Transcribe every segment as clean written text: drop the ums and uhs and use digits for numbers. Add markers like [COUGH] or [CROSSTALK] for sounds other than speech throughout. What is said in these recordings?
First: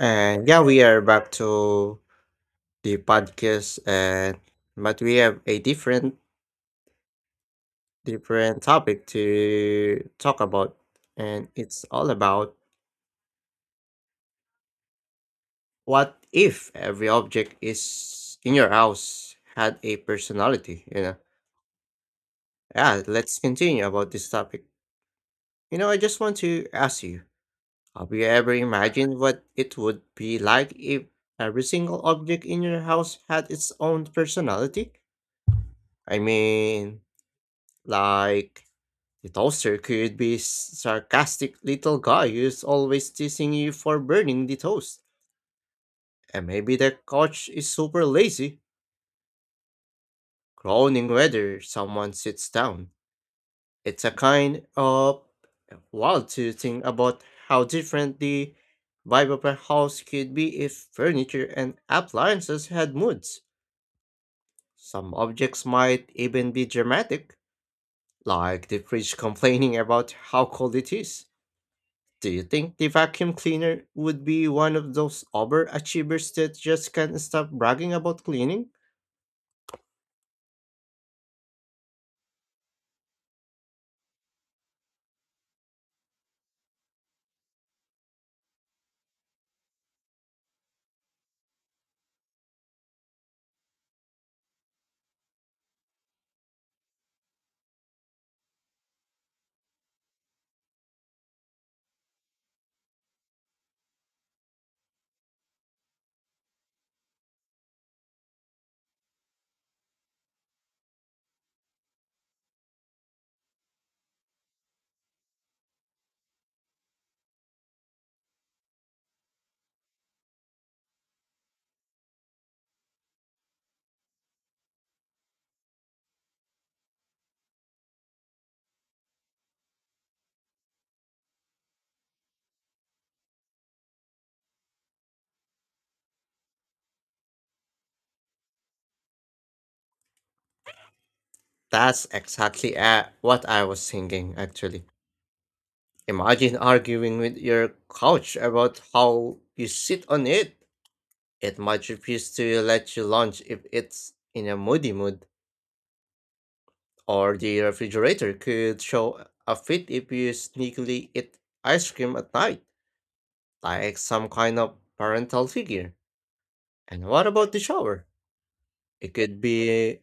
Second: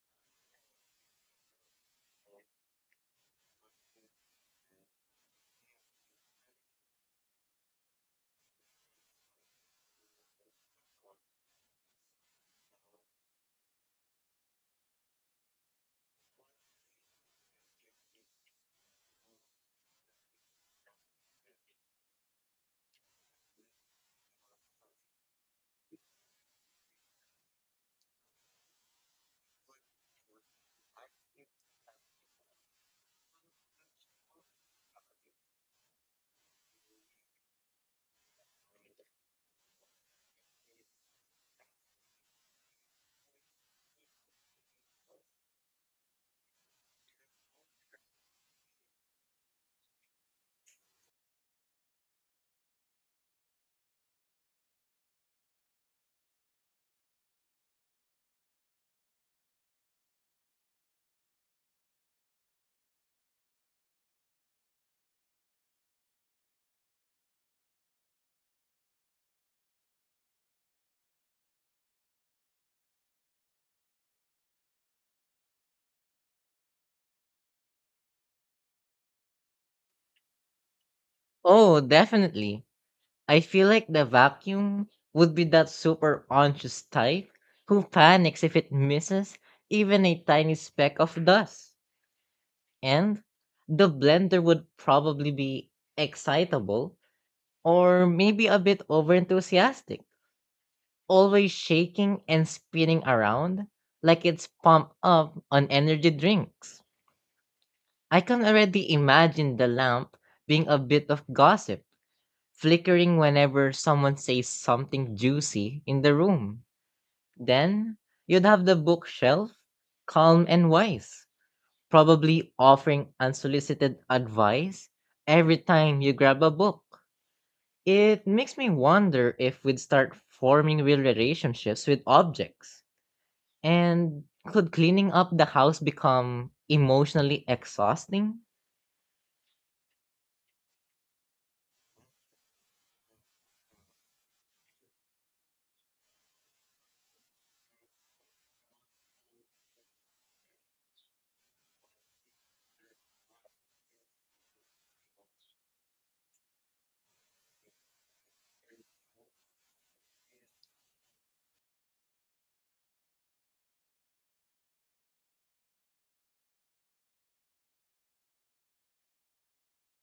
And yeah, we are back to the podcast and but we have a different topic to talk about, and it's all about what if every object is in your house had a personality, Yeah, let's continue about this topic. I just want to ask you, have you ever imagined what it would be like if every single object in your house had its own personality? I mean, like It also could be sarcastic little guy who's always teasing you for burning the toast. And maybe the couch is super lazy, groaning whether someone sits down. It's a kind of wild to think about how different the vibe of a house could be if furniture and appliances had moods. Some objects might even be dramatic, like the fridge [LAUGHS] complaining about how cold it is. Do you think the vacuum cleaner would be one of those overachievers that just can't stop bragging about cleaning? Oh, definitely. I feel like the vacuum would be that super anxious type who panics if it misses even a tiny speck of dust. And the blender would probably be excitable or maybe a bit overenthusiastic, always shaking and spinning around like it's pumped up on energy drinks. I can already imagine the lamp being a bit of gossip flickering whenever someone says something juicy in the room. Then you'd have the bookshelf, calm and wise, probably offering unsolicited advice every time you grab a book. It makes me wonder if we'd start forming real relationships with objects. And could cleaning up the house become emotionally exhausting? That's exactly what I was thinking, actually. Imagine arguing with your couch about how you sit on it. It might refuse to let you lunch if it's in a moody mood, or the refrigerator could show a fit if you sneakily eat ice cream at night, like some kind of parental figure. And what about the shower? It could be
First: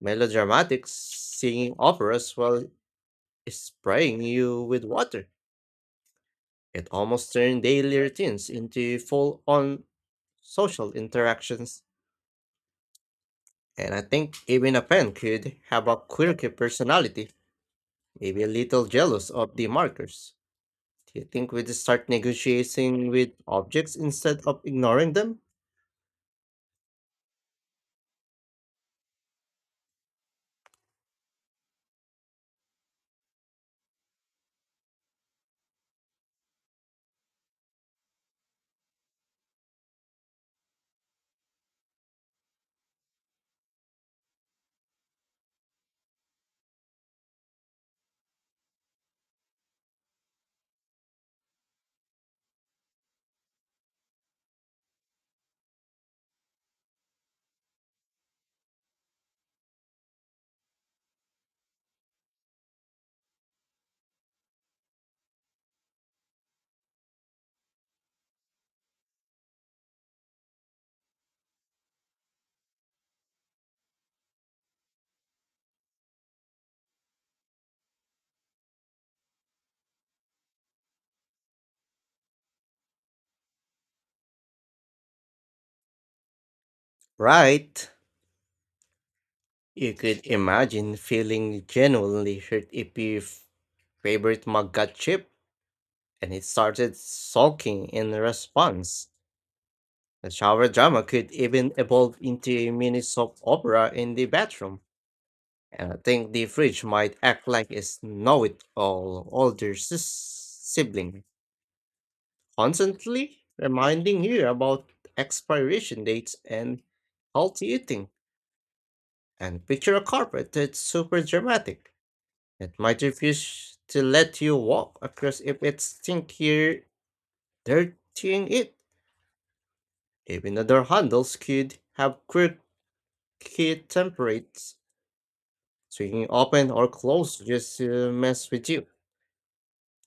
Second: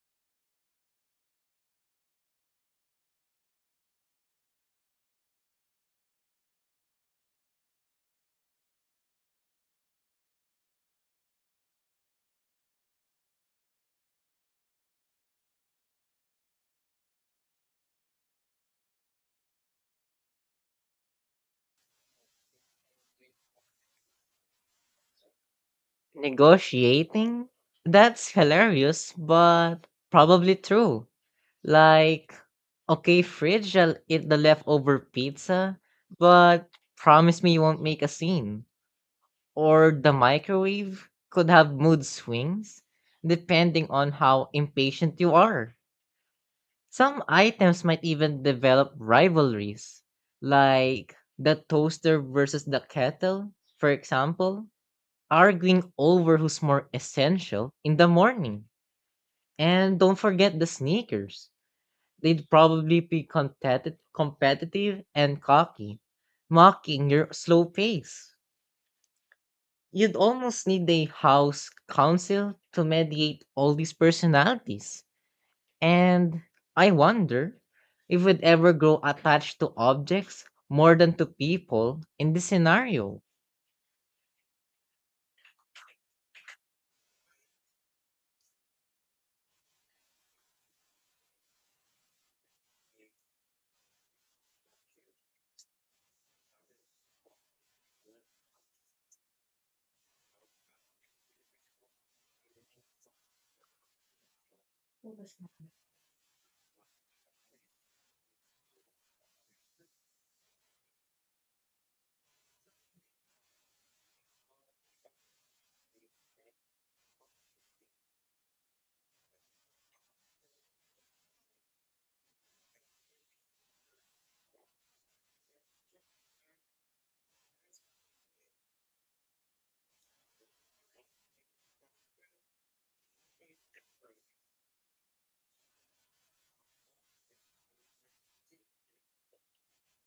melodramatic, singing operas while spraying you with water. It almost turned daily routines into full on social interactions. And I think even a pen could have a quirky personality, maybe a little jealous of the markers. Do you think we'd start negotiating with objects instead of ignoring them? Negotiating? That's hilarious, but probably true. Like, okay, fridge, I'll eat the leftover pizza, but promise me you won't make a scene. Or the microwave could have mood swings depending on how impatient you are. Some items might even develop rivalries, like the toaster versus the kettle, for example, arguing over who's more essential in the morning. And don't forget the sneakers. They'd probably be competitive and cocky, mocking your slow pace. You'd almost need a house council to mediate all these personalities. And I wonder if we'd ever grow attached to objects more than to people in this scenario. Right. You could imagine feeling genuinely hurt if your favorite mug got chipped and it started sulking in response. The shower drama could even evolve into a mini soap opera in the bathroom, and I think the fridge might act like a know it all older sibling, constantly reminding you about expiration dates and healthy eating. And picture a carpet that's super dramatic. It might refuse to let you walk across if it's think you're dirtying it. Even other handles could have quirky templates, swinging open or closed just to mess with you.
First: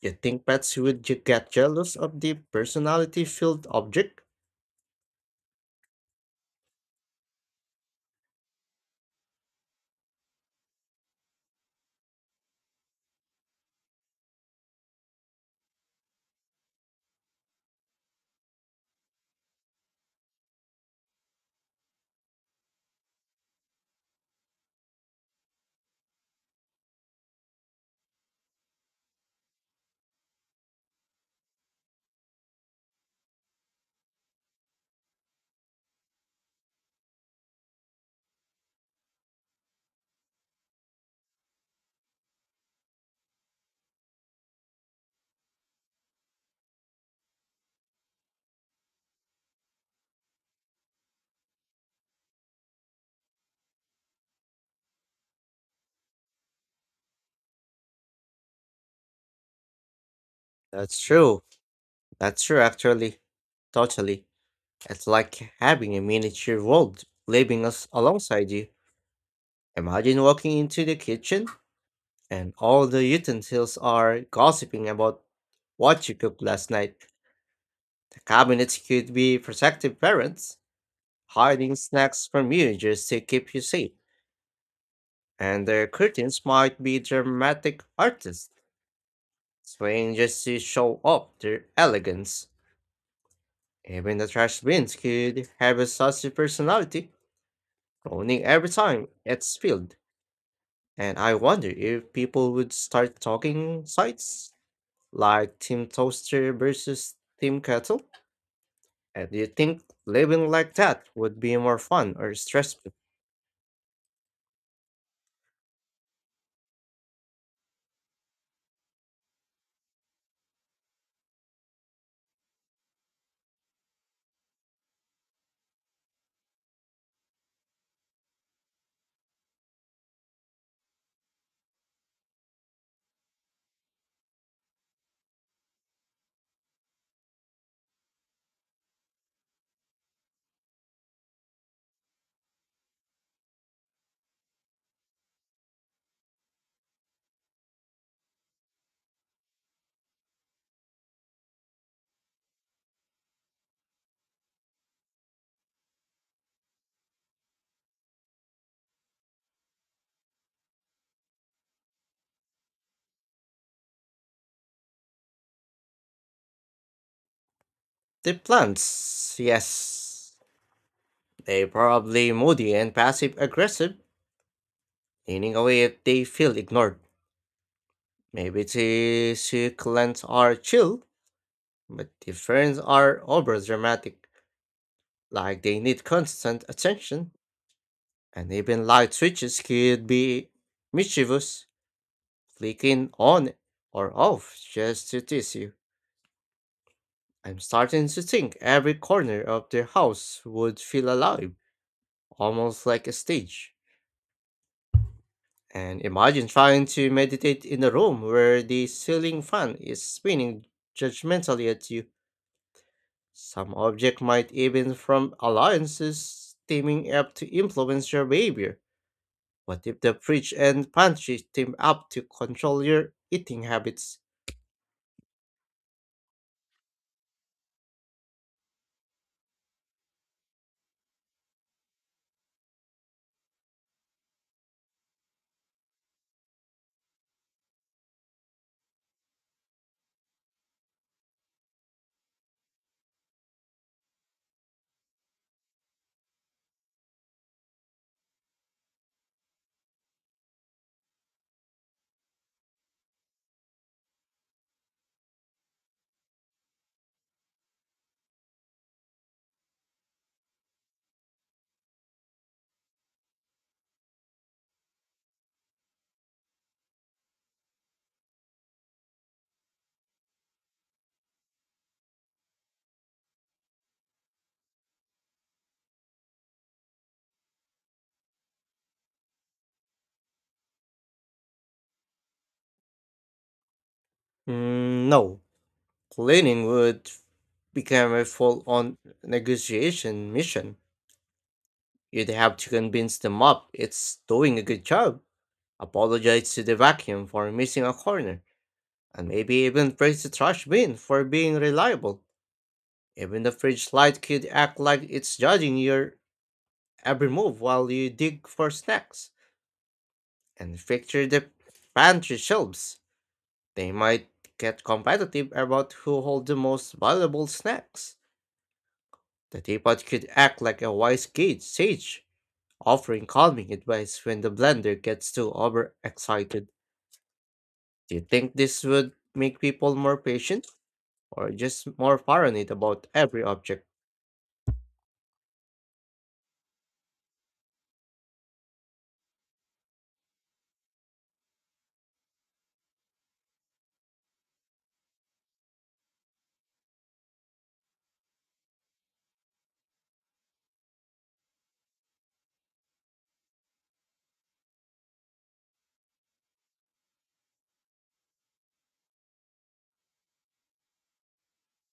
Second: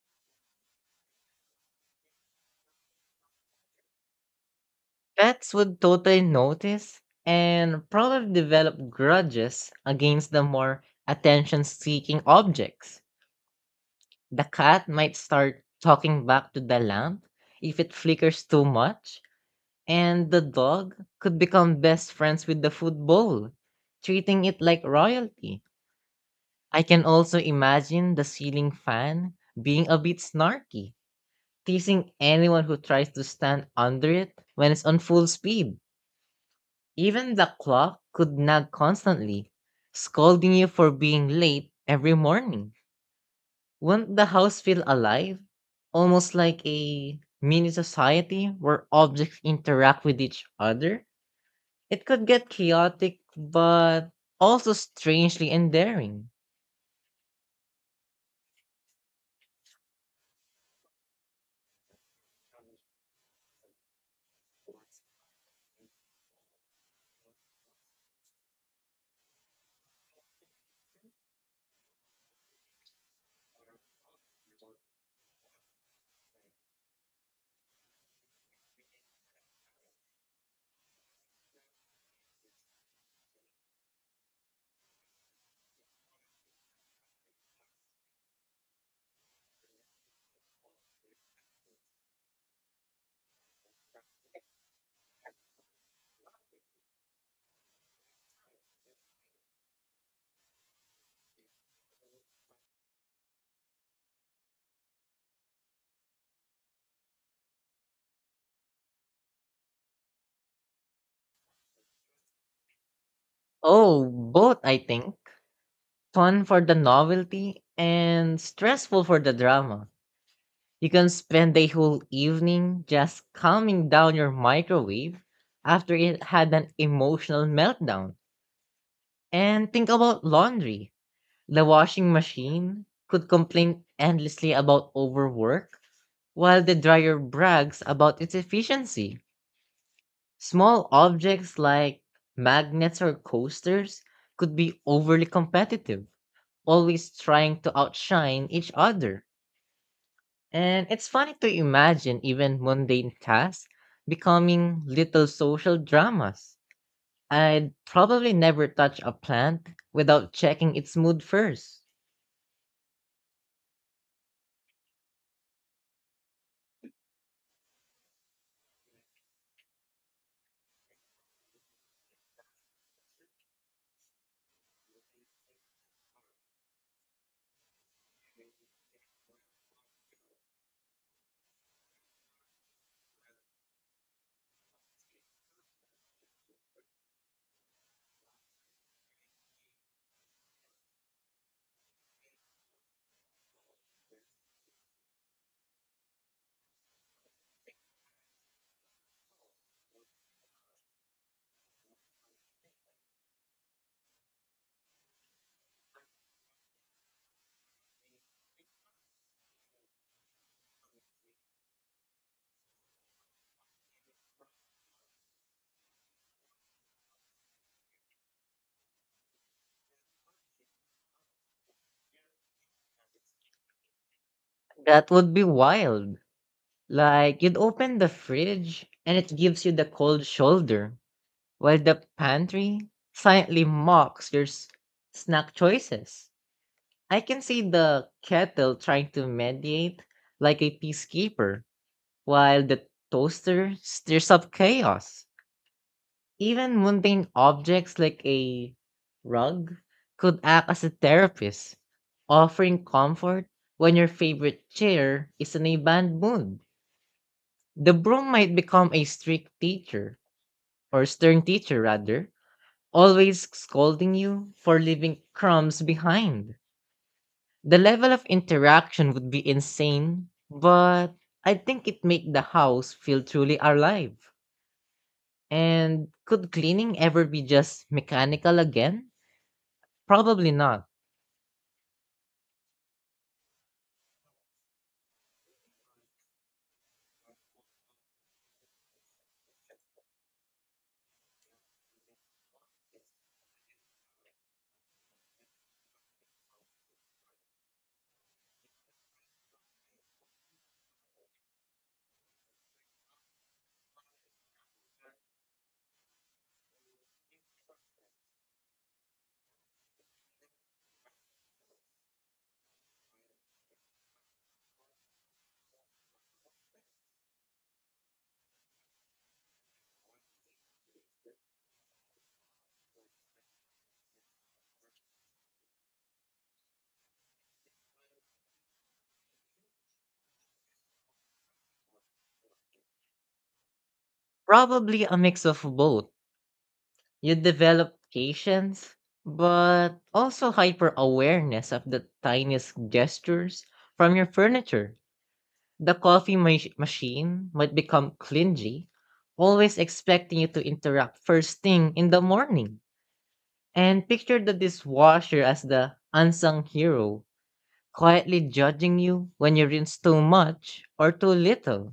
You think pets would get jealous of the personality filled object? Pets would totally notice and probably develop grudges against the more attention seeking objects. The cat might start talking back to the lamp if it flickers too much, and the dog could become best friends with the food bowl, treating it like royalty. I can also imagine the ceiling fan being a bit snarky, teasing anyone who tries to stand under it when it's on full speed. Even the clock could nag constantly, scolding you for being late every morning. Won't the house feel alive? Almost like a mini society where objects interact with each other? It could get chaotic, but also strangely endearing. That's true. That's true, actually. Totally. It's like having a miniature world living us alongside you. Imagine walking into the kitchen and all the utensils are gossiping about what you cooked last night. The cabinets could be protective parents hiding snacks from you just to keep you safe, and their curtains might be dramatic artists, swaying just to show off their elegance. Even the trash bins could have a saucy personality, groaning every time it's filled. And I wonder if people would start talking sites like Team Toaster versus Team Kettle. And do you think living like that would be more fun or stressful? Oh, both, I think. Fun for the novelty and stressful for the drama. You can spend a whole evening just calming down your microwave after it had an emotional meltdown. And think about laundry. The washing machine could complain endlessly about overwork, while the dryer brags about its efficiency. Small objects like magnets or coasters could be overly competitive, always trying to outshine each other. And it's funny to imagine even mundane tasks becoming little social dramas. I'd probably never touch a plant without checking its mood first. The plants, yes. They're probably moody and passive aggressive, leaning away if they feel ignored. Maybe the succulents are chill, but the ferns are over dramatic, like they need constant attention. And even light switches could be mischievous, flicking on or off just to tease you. I'm starting to think every corner of their house would feel alive, almost like a stage. And imagine trying to meditate in a room where the ceiling fan is spinning judgmentally at you. Some object might even from alliances teaming up to influence your behavior. What if the fridge and pantry team up to control your eating habits? That would be wild. Like, you'd open the fridge and it gives you the cold shoulder, while the pantry silently mocks your snack choices. I can see the kettle trying to mediate like a peacekeeper, while the toaster stirs up chaos. Even mundane objects like a rug could act as a therapist, offering comfort when your favorite chair is in a bad mood. The broom might become a strict teacher, or stern teacher rather, always scolding you for leaving crumbs behind. The level of interaction would be insane, but I think it make the house feel truly alive. And could cleaning ever be just mechanical again? Probably not. Mm, no. Cleaning would become a full on negotiation mission. You'd have to convince the mop it's doing a good job. Apologize to the vacuum for missing a corner and maybe even praise the trash bin for being reliable. Even the fridge light could act like it's judging your every move while you dig for snacks. And picture the pantry shelves. They might get competitive about who holds the most valuable snacks. The teapot could act like a wise gate sage, offering calming advice when the blender gets too overexcited. Do you think this would make people more patient or just more paranoid about every object? Probably a mix of both. You develop patience, but also hyper awareness of the tiniest gestures from your furniture. The coffee machine might become clingy, always expecting you to interrupt first thing in the morning. And picture the dishwasher as the unsung hero, quietly judging you when you rinse too much or too little.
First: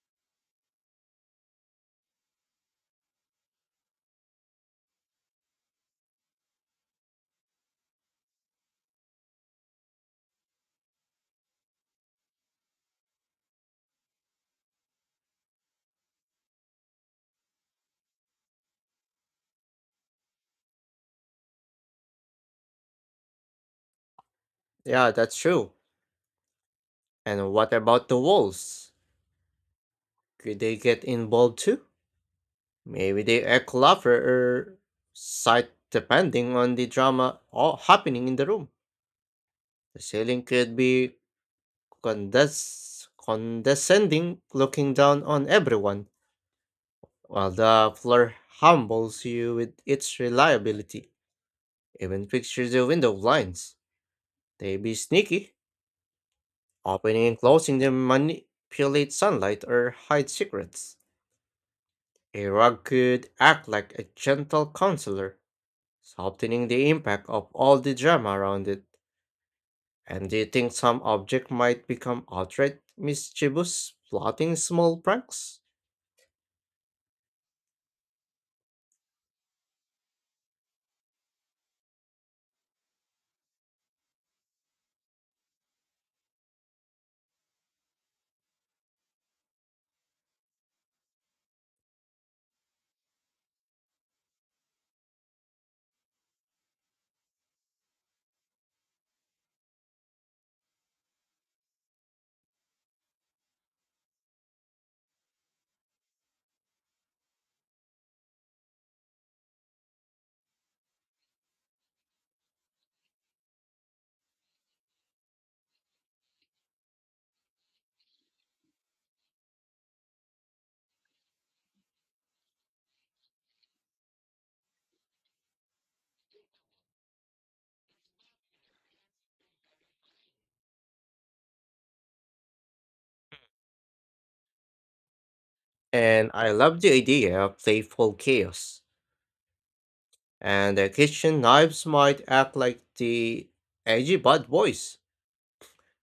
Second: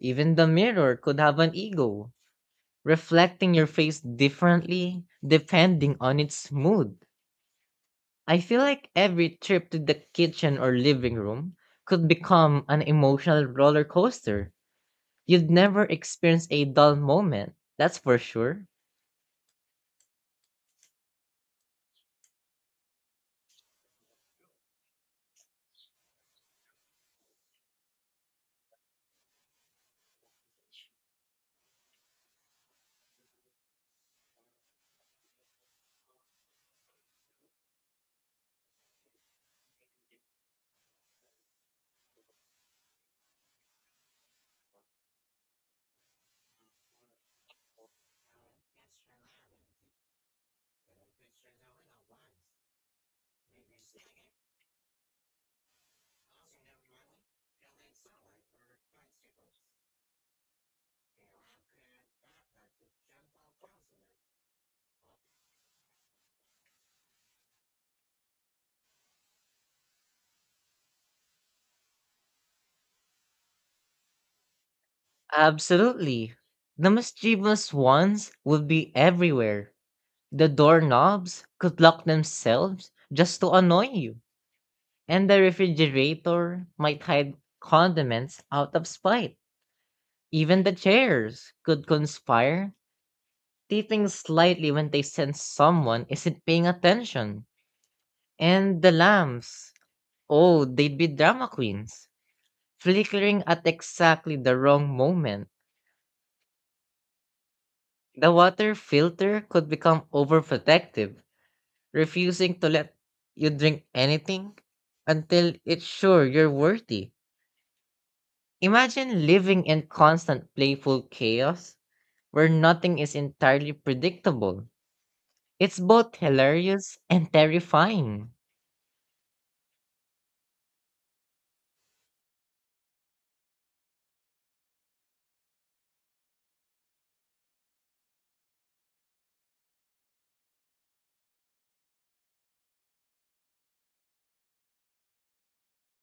Even the mirror could have an ego, reflecting your face differently depending on its mood. I feel like every trip to the kitchen or living room could become an emotional roller coaster. You'd never experience a dull moment, that's for sure. Yeah, that's true. And what about the wolves? Could they get involved too? Maybe they act clever or sight depending on the drama all happening in the room. The ceiling could be condescending, looking down on everyone, while the floor humbles you with its reliability. Even picture the window blinds. They be sneaky, opening and closing them manipulate sunlight or hide secrets. A rug could act like a gentle counselor, softening the impact of all the drama around it. And do you think some object might become outright mischievous, plotting small pranks? Absolutely. The mischievous ones would be everywhere. The doorknobs could lock themselves just to annoy you, and the refrigerator might hide condiments out of spite. Even the chairs could conspire, tilting slightly when they sense someone isn't paying attention. And the lamps, oh, they'd be drama queens, flickering at exactly the wrong moment. The water filter could become overprotective, refusing to let you drink anything until it's sure you're worthy. Imagine living in constant playful chaos where nothing is entirely predictable. It's both hilarious and terrifying. And I love the idea of playful chaos. And the kitchen knives might act like the edgy bad boys,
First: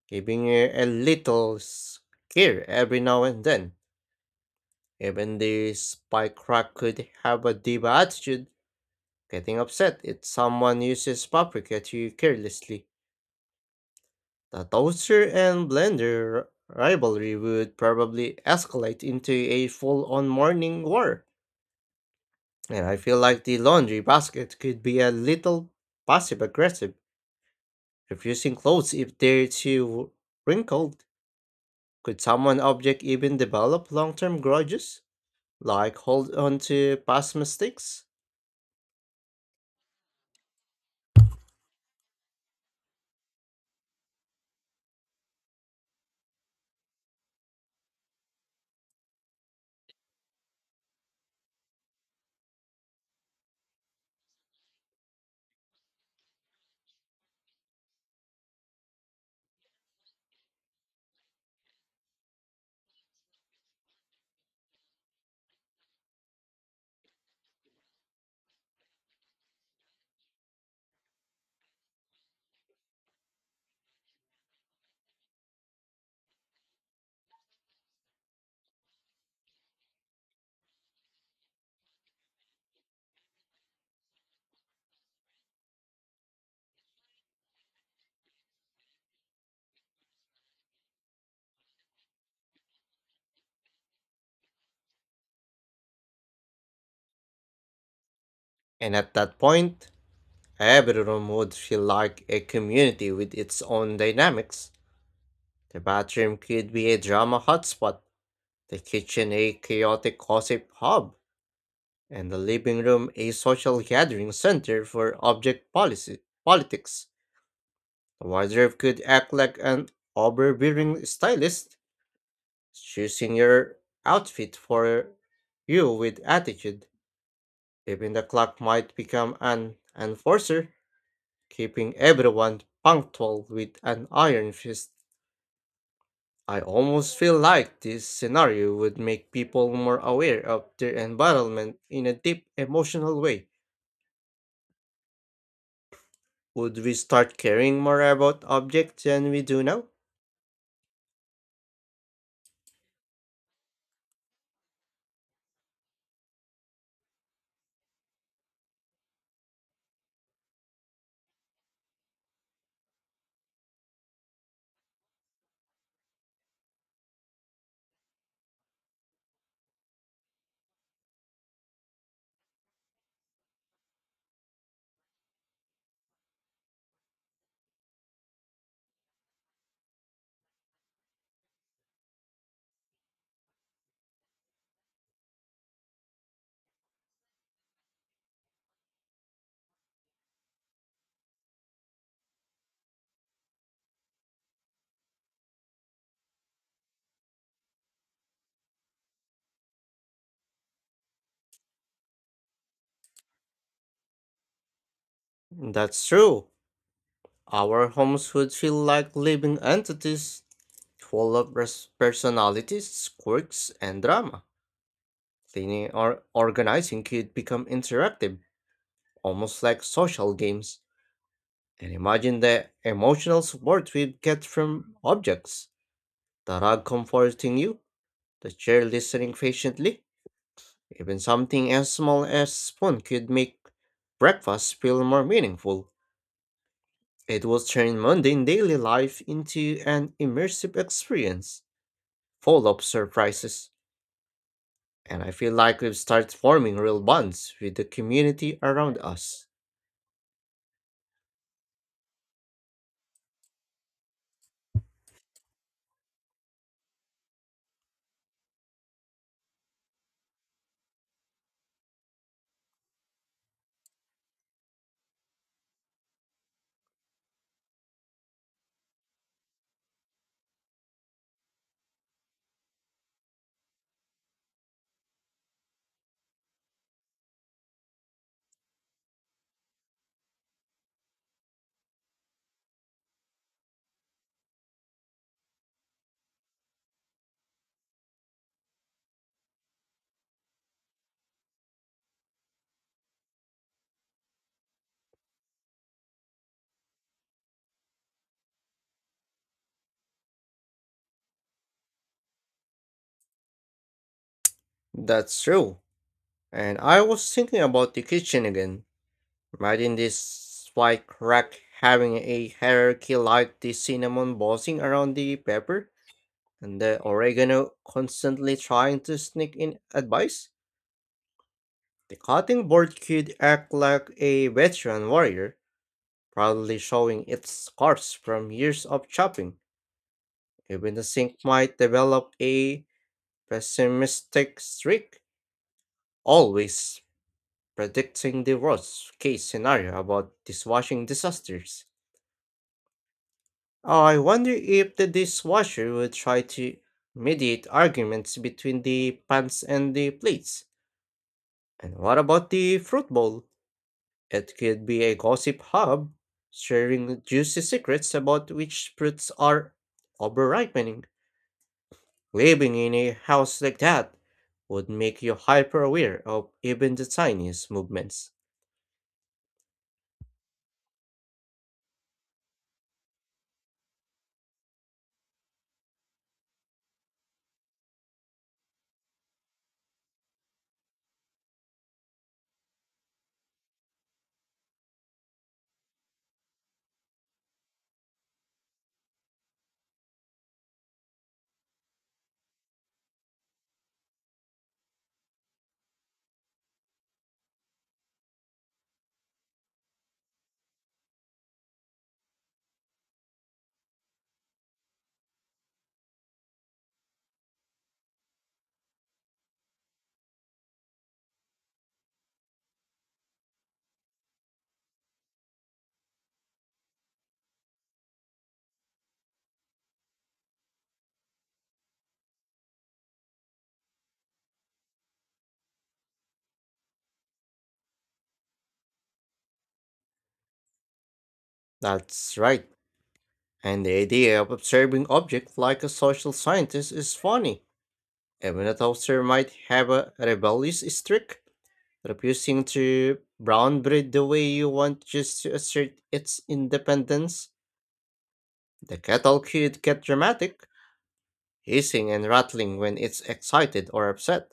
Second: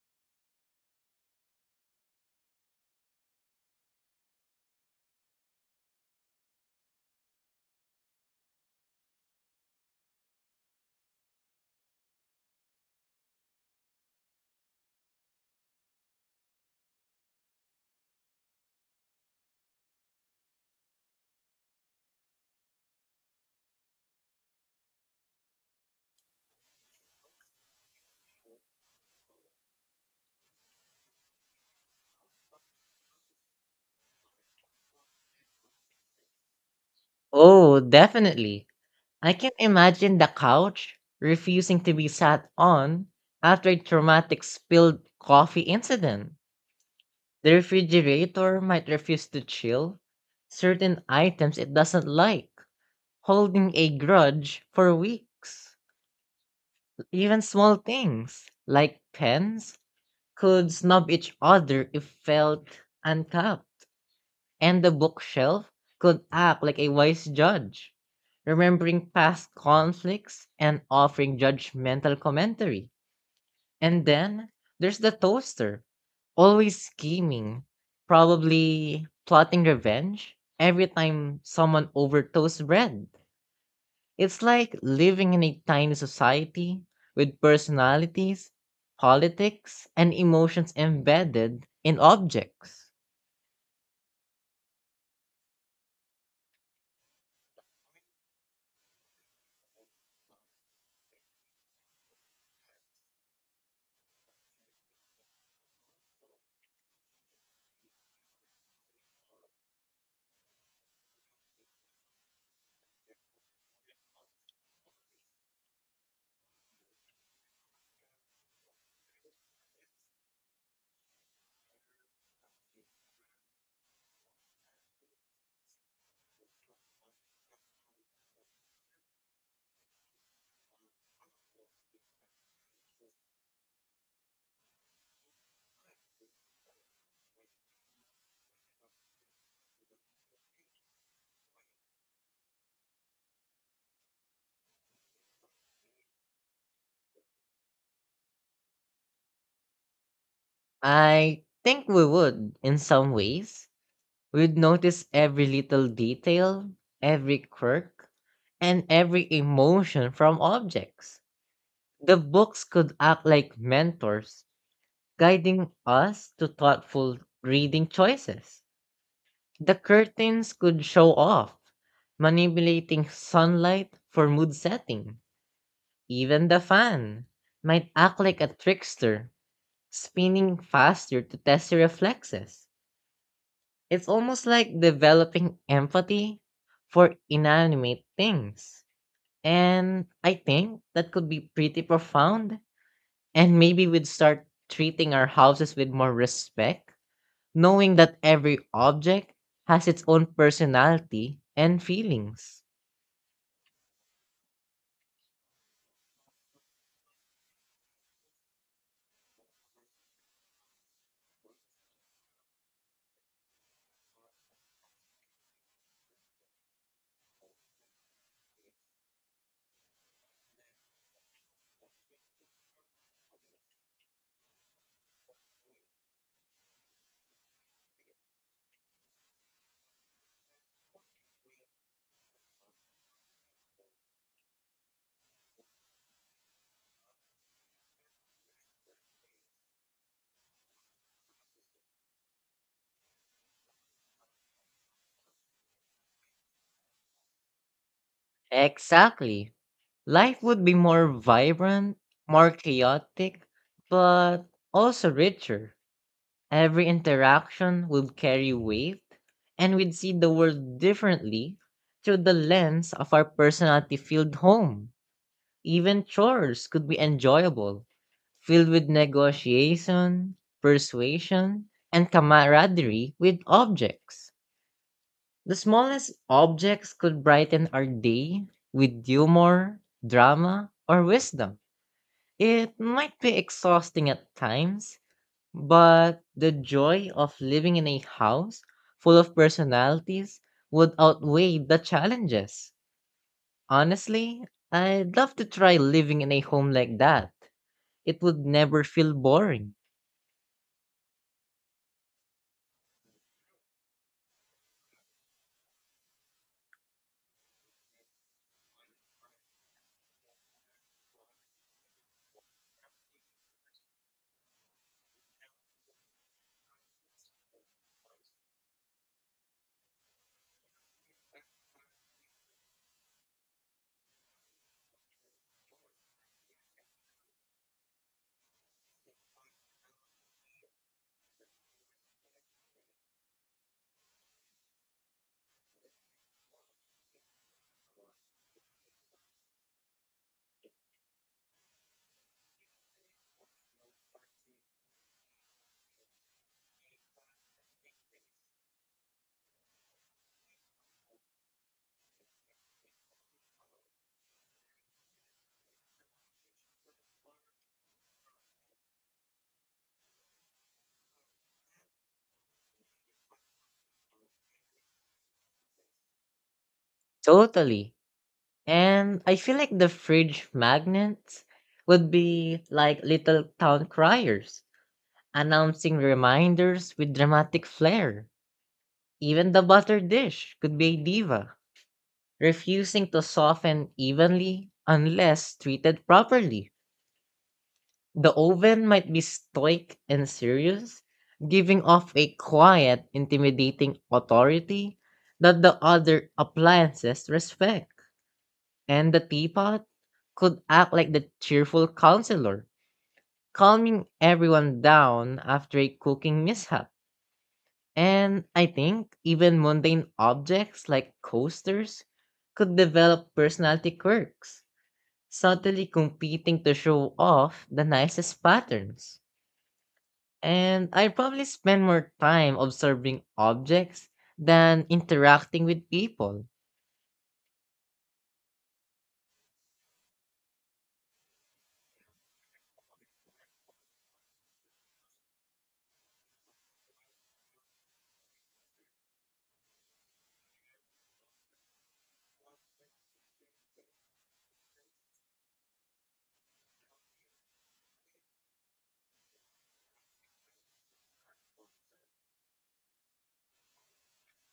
giving you a little scare every now and then. Even the spy crack could have a diva attitude. Getting upset if someone uses paprika too carelessly. The toaster and blender rivalry would probably escalate into a full on morning war. And I feel like the laundry basket could be a little passive aggressive, refusing clothes if they're too wrinkled. Could someone object even develop long term grudges? Like hold on to past Oh, mistakes? definitely. I can imagine the couch refusing to be sat on after a traumatic spilled coffee incident. The refrigerator might refuse to chill certain items it doesn't like, holding a grudge for weeks. Even small things like pens could snub each other if felt uncapped, and the bookshelf could act like a wise judge, remembering past conflicts and offering judgmental commentary. And then there's the toaster, always scheming, probably plotting revenge every time someone overtoasts bread. It's like living in a tiny society with personalities, politics, and emotions embedded in objects. And at that point, everyone would feel like a community with its own dynamics. The bathroom could be a drama hotspot, the kitchen a chaotic gossip hub, and the living room a social gathering center for object policy politics. The wardrobe could act like an overbearing stylist, choosing your outfit for you with attitude. Even the clock might become an enforcer keeping everyone punctual with an iron fist. I almost feel like this scenario would make people more aware of their environment in a deep emotional way. Would we start caring more about objects than we do now? I think we would, in some ways, we'd notice every little detail, every quirk, and every emotion from objects. The books could act like mentors, guiding us to thoughtful reading choices. The curtains could show off, manipulating sunlight for mood setting. Even the fan might act like a trickster, spinning faster to test your reflexes. It's almost like developing empathy for inanimate things. And I think that could be pretty profound. And maybe we'd start treating our houses with more respect, knowing that every object has its own personality and feelings. That's true. Our homes would feel like living entities full of personalities, quirks, and drama. Cleaning or organizing could become interactive, almost like social games. And imagine the emotional support we get from objects, the rug comforting you, the chair listening patiently. Even something as small as a spoon could make breakfast feel more meaningful. It will turn mundane daily life into an immersive experience, full of surprises. And I feel like we've started forming real bonds with the community around us. Exactly. Life would be more vibrant, more chaotic, but also richer. Every interaction would carry weight, and we'd see the world differently through the lens of our personality filled home. Even chores could be enjoyable, filled with negotiation, persuasion, and camaraderie with objects. The smallest objects could brighten our day with humor, drama, or wisdom. It might be exhausting at times, but the joy of living in a house full of personalities would outweigh the challenges. Honestly, I'd love to try living in a home like that. It would never feel boring. That's true. And I was thinking about the kitchen again. Imagine this fly crack having a hierarchy like the cinnamon bossing around the pepper and the oregano constantly trying to sneak in advice. The cutting board could act like a veteran warrior, proudly showing its scars from years of chopping. Even the sink might develop a pessimistic streak, always predicting the worst case scenario about dishwashing disasters. I wonder if the dishwasher would try to mediate arguments between the pans and the plates. And what about the fruit bowl? It could be a gossip hub, sharing juicy secrets about which fruits are overripening. Living in a house like that would make you hyper aware of even the tiniest Totally. movements. And I feel like the fridge magnets would be like little town criers, announcing reminders with dramatic flair. Even the butter dish could be a diva, refusing to soften evenly unless treated properly. The oven might be stoic and serious, giving off a quiet, intimidating authority that the other appliances respect. And the teapot could act like the cheerful counselor, calming everyone down after a cooking mishap. And I think even mundane objects like coasters could develop personality quirks, subtly competing to show off the nicest patterns. And I probably spend more time observing objects than interacting with people. That's right. And the idea of observing objects like a social scientist is funny. A Minotaur might have a rebellious streak, refusing to brown breed the way you want just to assert its independence. The cattle could get dramatic, hissing and rattling when it's excited or upset.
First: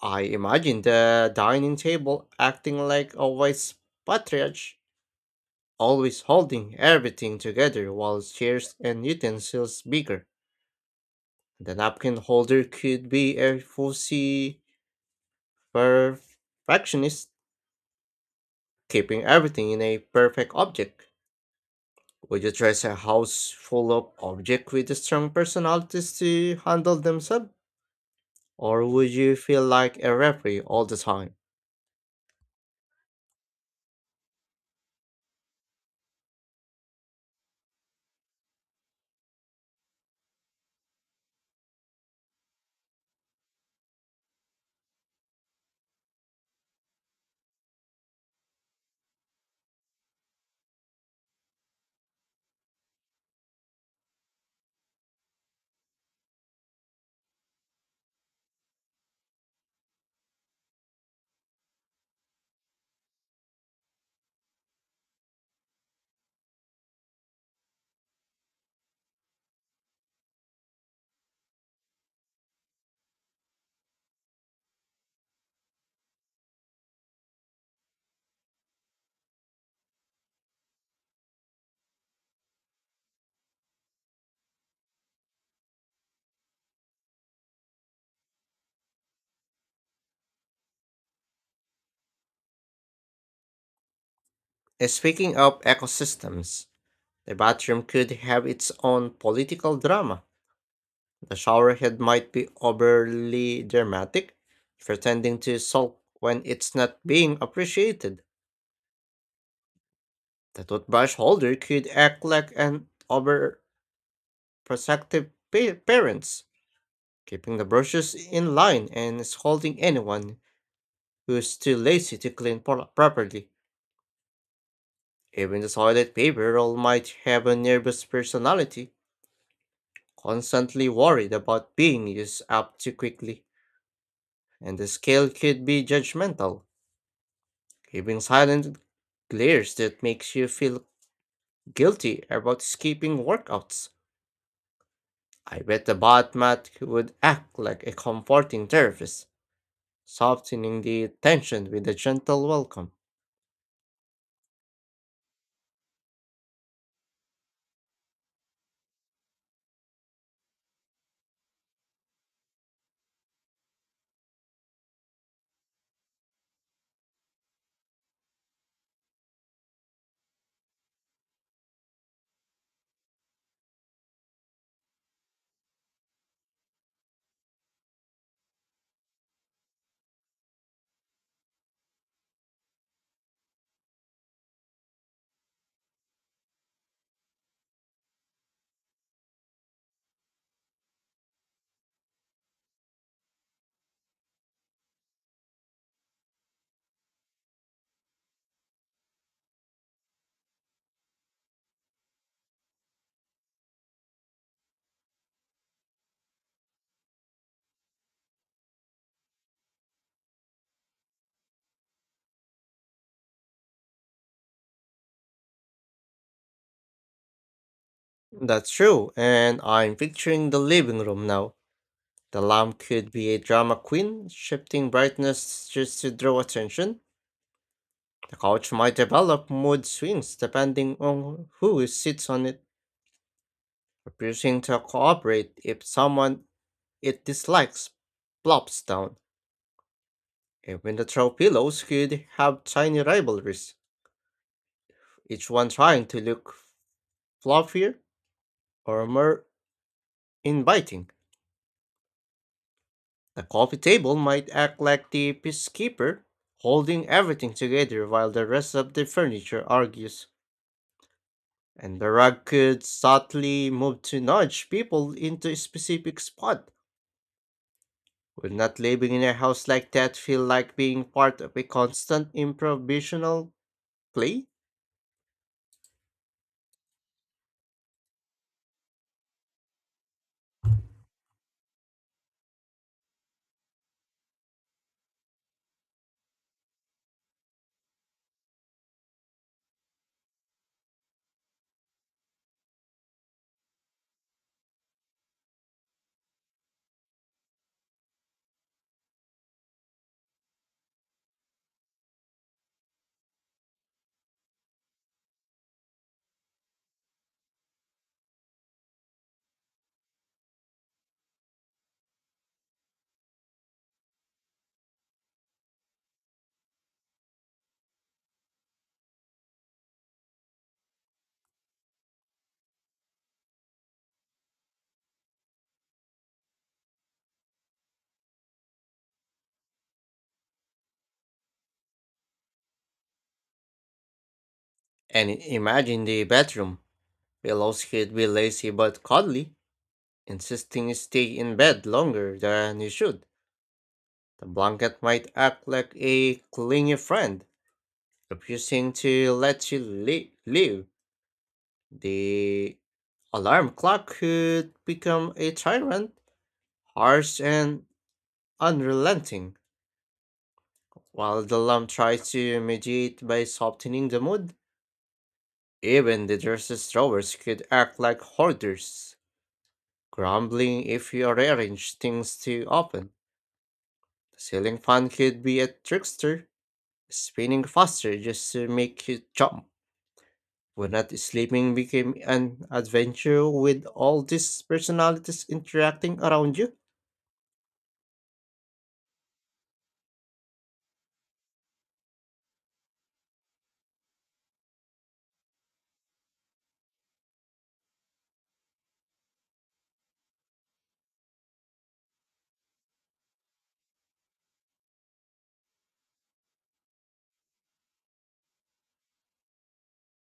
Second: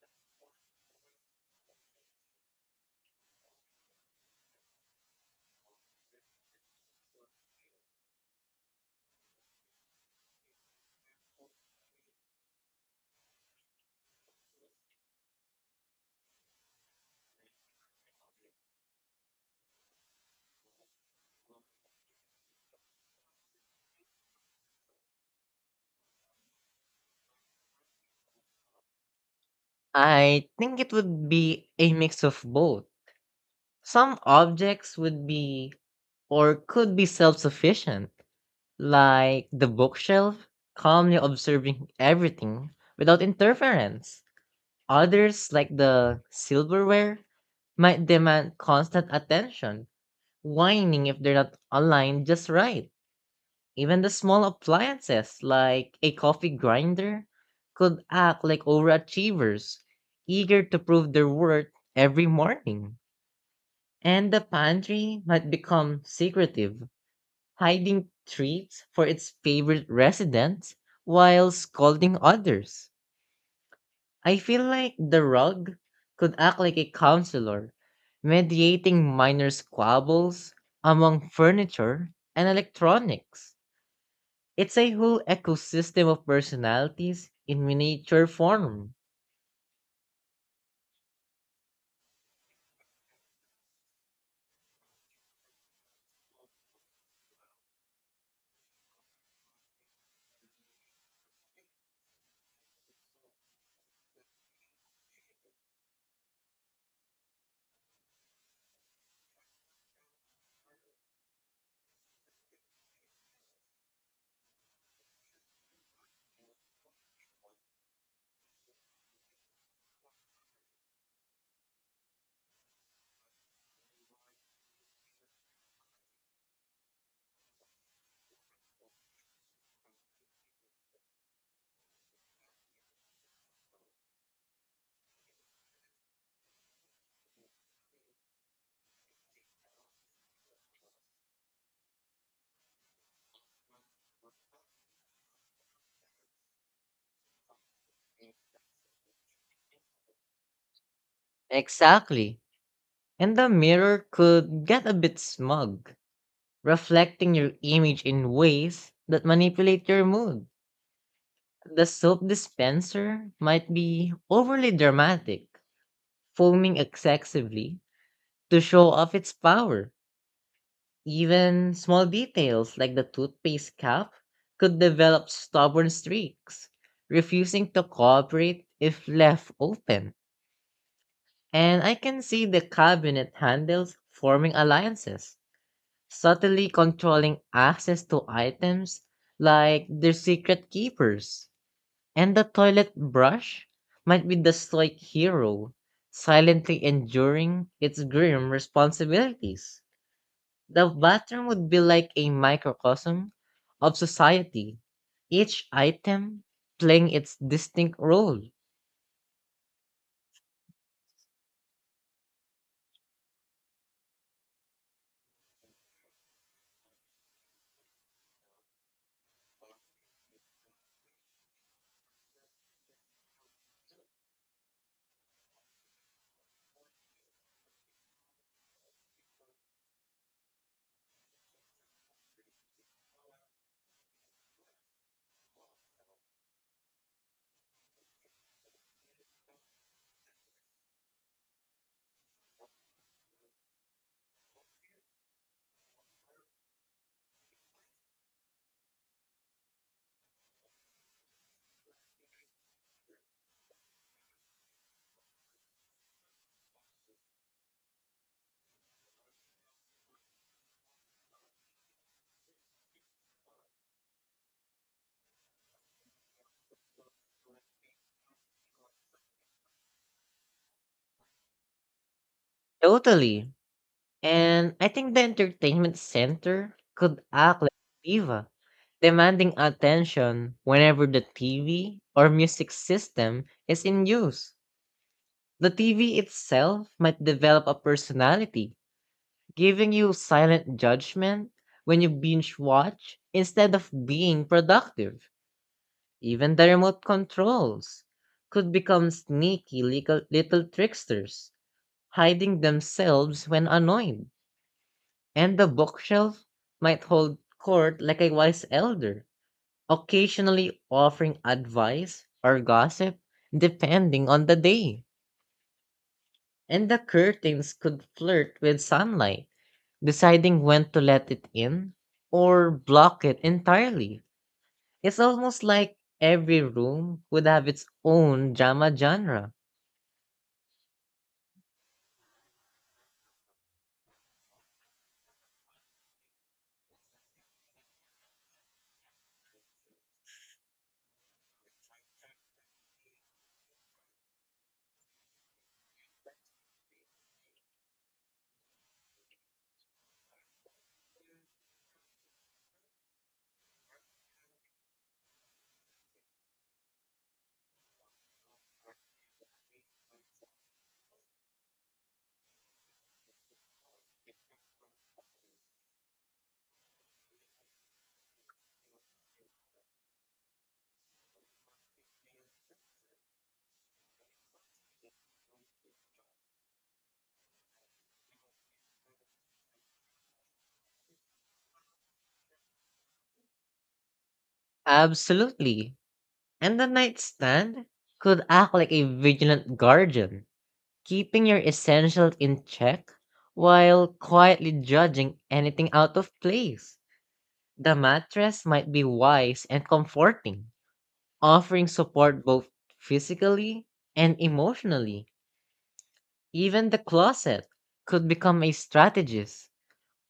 I imagine the dining table acting like a wise patriarch, always holding everything together while chairs and utensils bigger. The napkin holder could be a fussy perfectionist keeping everything in a perfect object. Would you trust a house full of objects with strong personalities to handle themselves? Or would you feel like a I referee think all it the would time? be a mix of both. Some objects would be or could be self sufficient, like the bookshelf, calmly observing everything without interference. Others, like the silverware, might demand constant attention, whining if they're not aligned just right. Even the small appliances, like a coffee grinder, could act like overachievers, eager to prove their worth every morning. And the pantry might become secretive, hiding treats for its favorite residents while scolding others. I feel like the rug could act like a counselor, mediating minor squabbles among furniture and electronics. It's a whole ecosystem of personalities in miniature form. Speaking of ecosystems, the bathroom could have its own political drama. The showerhead might be overly dramatic, pretending to sulk when it's not being appreciated. The toothbrush holder could act like an overprotective parent keeping the brushes in line and scolding anyone who's too lazy to clean properly. Even the toilet paper roll might have a nervous personality, constantly worried about being used up too quickly, and the scale could be judgmental, giving silent glares that makes you feel guilty about skipping workouts. I bet the bot mat would act like a comforting therapist, softening the tension with a Exactly. gentle welcome. And the mirror could get a bit smug reflecting your image in ways that manipulate your mood. The soap dispenser might be overly dramatic, foaming excessively to show off its power. Even small details like the toothpaste cap could develop stubborn streaks, refusing to cooperate if left open. And I can see the cabinet handles forming alliances subtly controlling access to items like their secret keepers. And the toilet brush might be the stoic hero, silently enduring its grim responsibilities. The bathroom would be like a microcosm of society, each item playing its distinct role. That's true, and I'm picturing the living room now. The lamp could be a drama queen, shifting brightness just to draw attention. The couch might develop mood swings depending on who sits on it, refusing to cooperate if someone it dislikes plops down. Even the throw pillows could have tiny rivalries, each one trying to look fluffier or more inviting. The coffee table might act like the peacekeeper, holding everything together while the rest of the furniture argues, and the rug could subtly move to nudge people into a specific spot. Would not living in a house like that feel like being part of a constant improvisational Totally. play? And I think the entertainment center could act like a diva demanding attention whenever the TV or music system is in use. The TV itself might develop a personality, giving you silent judgment when you binge watch instead of being productive. Even the remote controls could become sneaky little tricksters, hiding themselves when annoyed. And the bookshelf might hold court like a wise elder, occasionally offering advice or gossip depending on the day. And the curtains could flirt with sunlight, deciding when to let it in or block it entirely. It's almost like every room would have its own drama genre. And imagine the bedroom. Pillows could be lazy but cuddly, insisting you stay in bed longer than you should. The blanket might act like a clingy friend refusing to let you live. The alarm clock could become a tyrant, harsh and unrelenting, while the lamp tries to mediate by softening the mood. Even the dresses drawers could act like hoarders, grumbling if you rearrange things too often. The ceiling fan could be a trickster, spinning faster just to make you jump. When not sleeping became an adventure with all these personalities Absolutely. interacting around you. And the nightstand could act like a vigilant guardian, keeping your essentials in check while quietly judging anything out of place. The mattress might be wise and comforting, offering support both physically and emotionally. Even the closet could become a strategist,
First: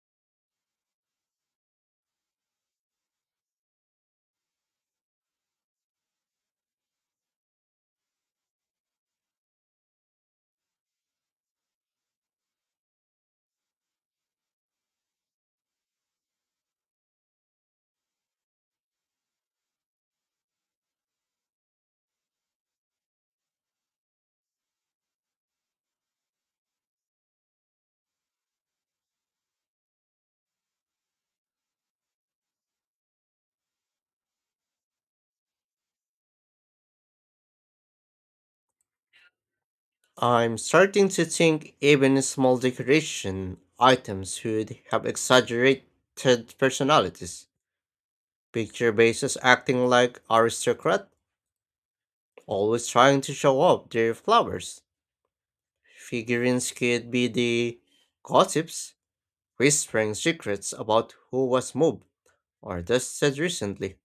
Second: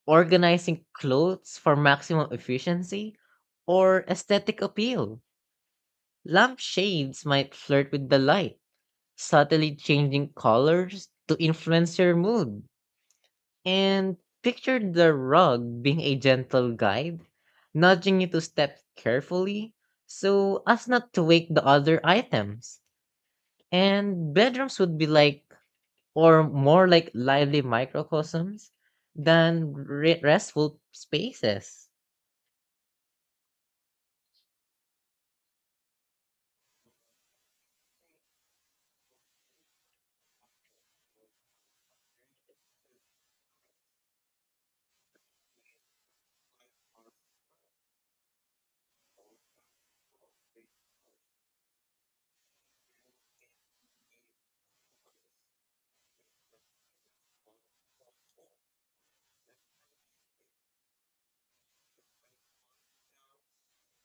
organizing clothes for maximum efficiency or aesthetic appeal. Lampshades might flirt with the light, subtly changing colors to influence your mood. And picture the rug being a gentle guide, nudging you to step carefully so as not to wake the other items. And bedrooms would be like, or more like lively microcosms than restful spaces. I'm starting to think even small decoration items would have exaggerated personalities. Picture bases acting like aristocrat, always trying to show off their flowers. Figurines could be the gossips, whispering secrets about who was moved or dusted recently.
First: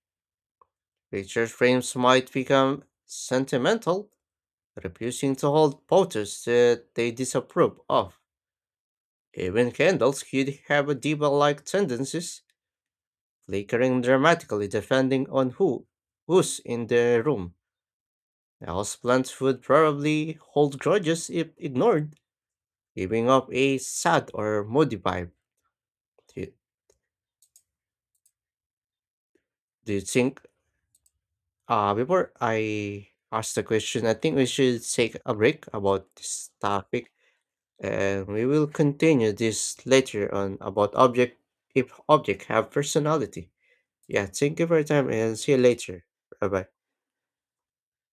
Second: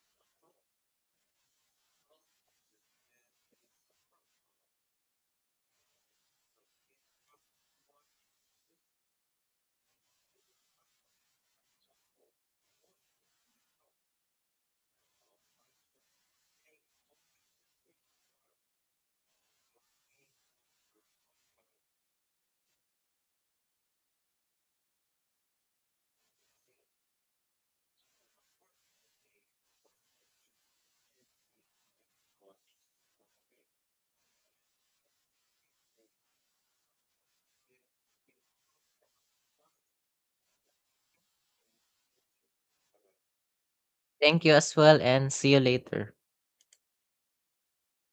Picture frames might become sentimental, refusing to hold photos that they disapprove of. Even candles could have a diva-like tendencies, flickering dramatically depending on who's in the room. A houseplant would probably hold grudges if ignored, giving off a sad or moody vibe. Do you, do you think? Before I ask the question, I think we should take a break about this topic. And we will continue this later on about object if object have personality. Yeah, Thank you thank you as for your well, time and and see see you you later. later. Bye bye.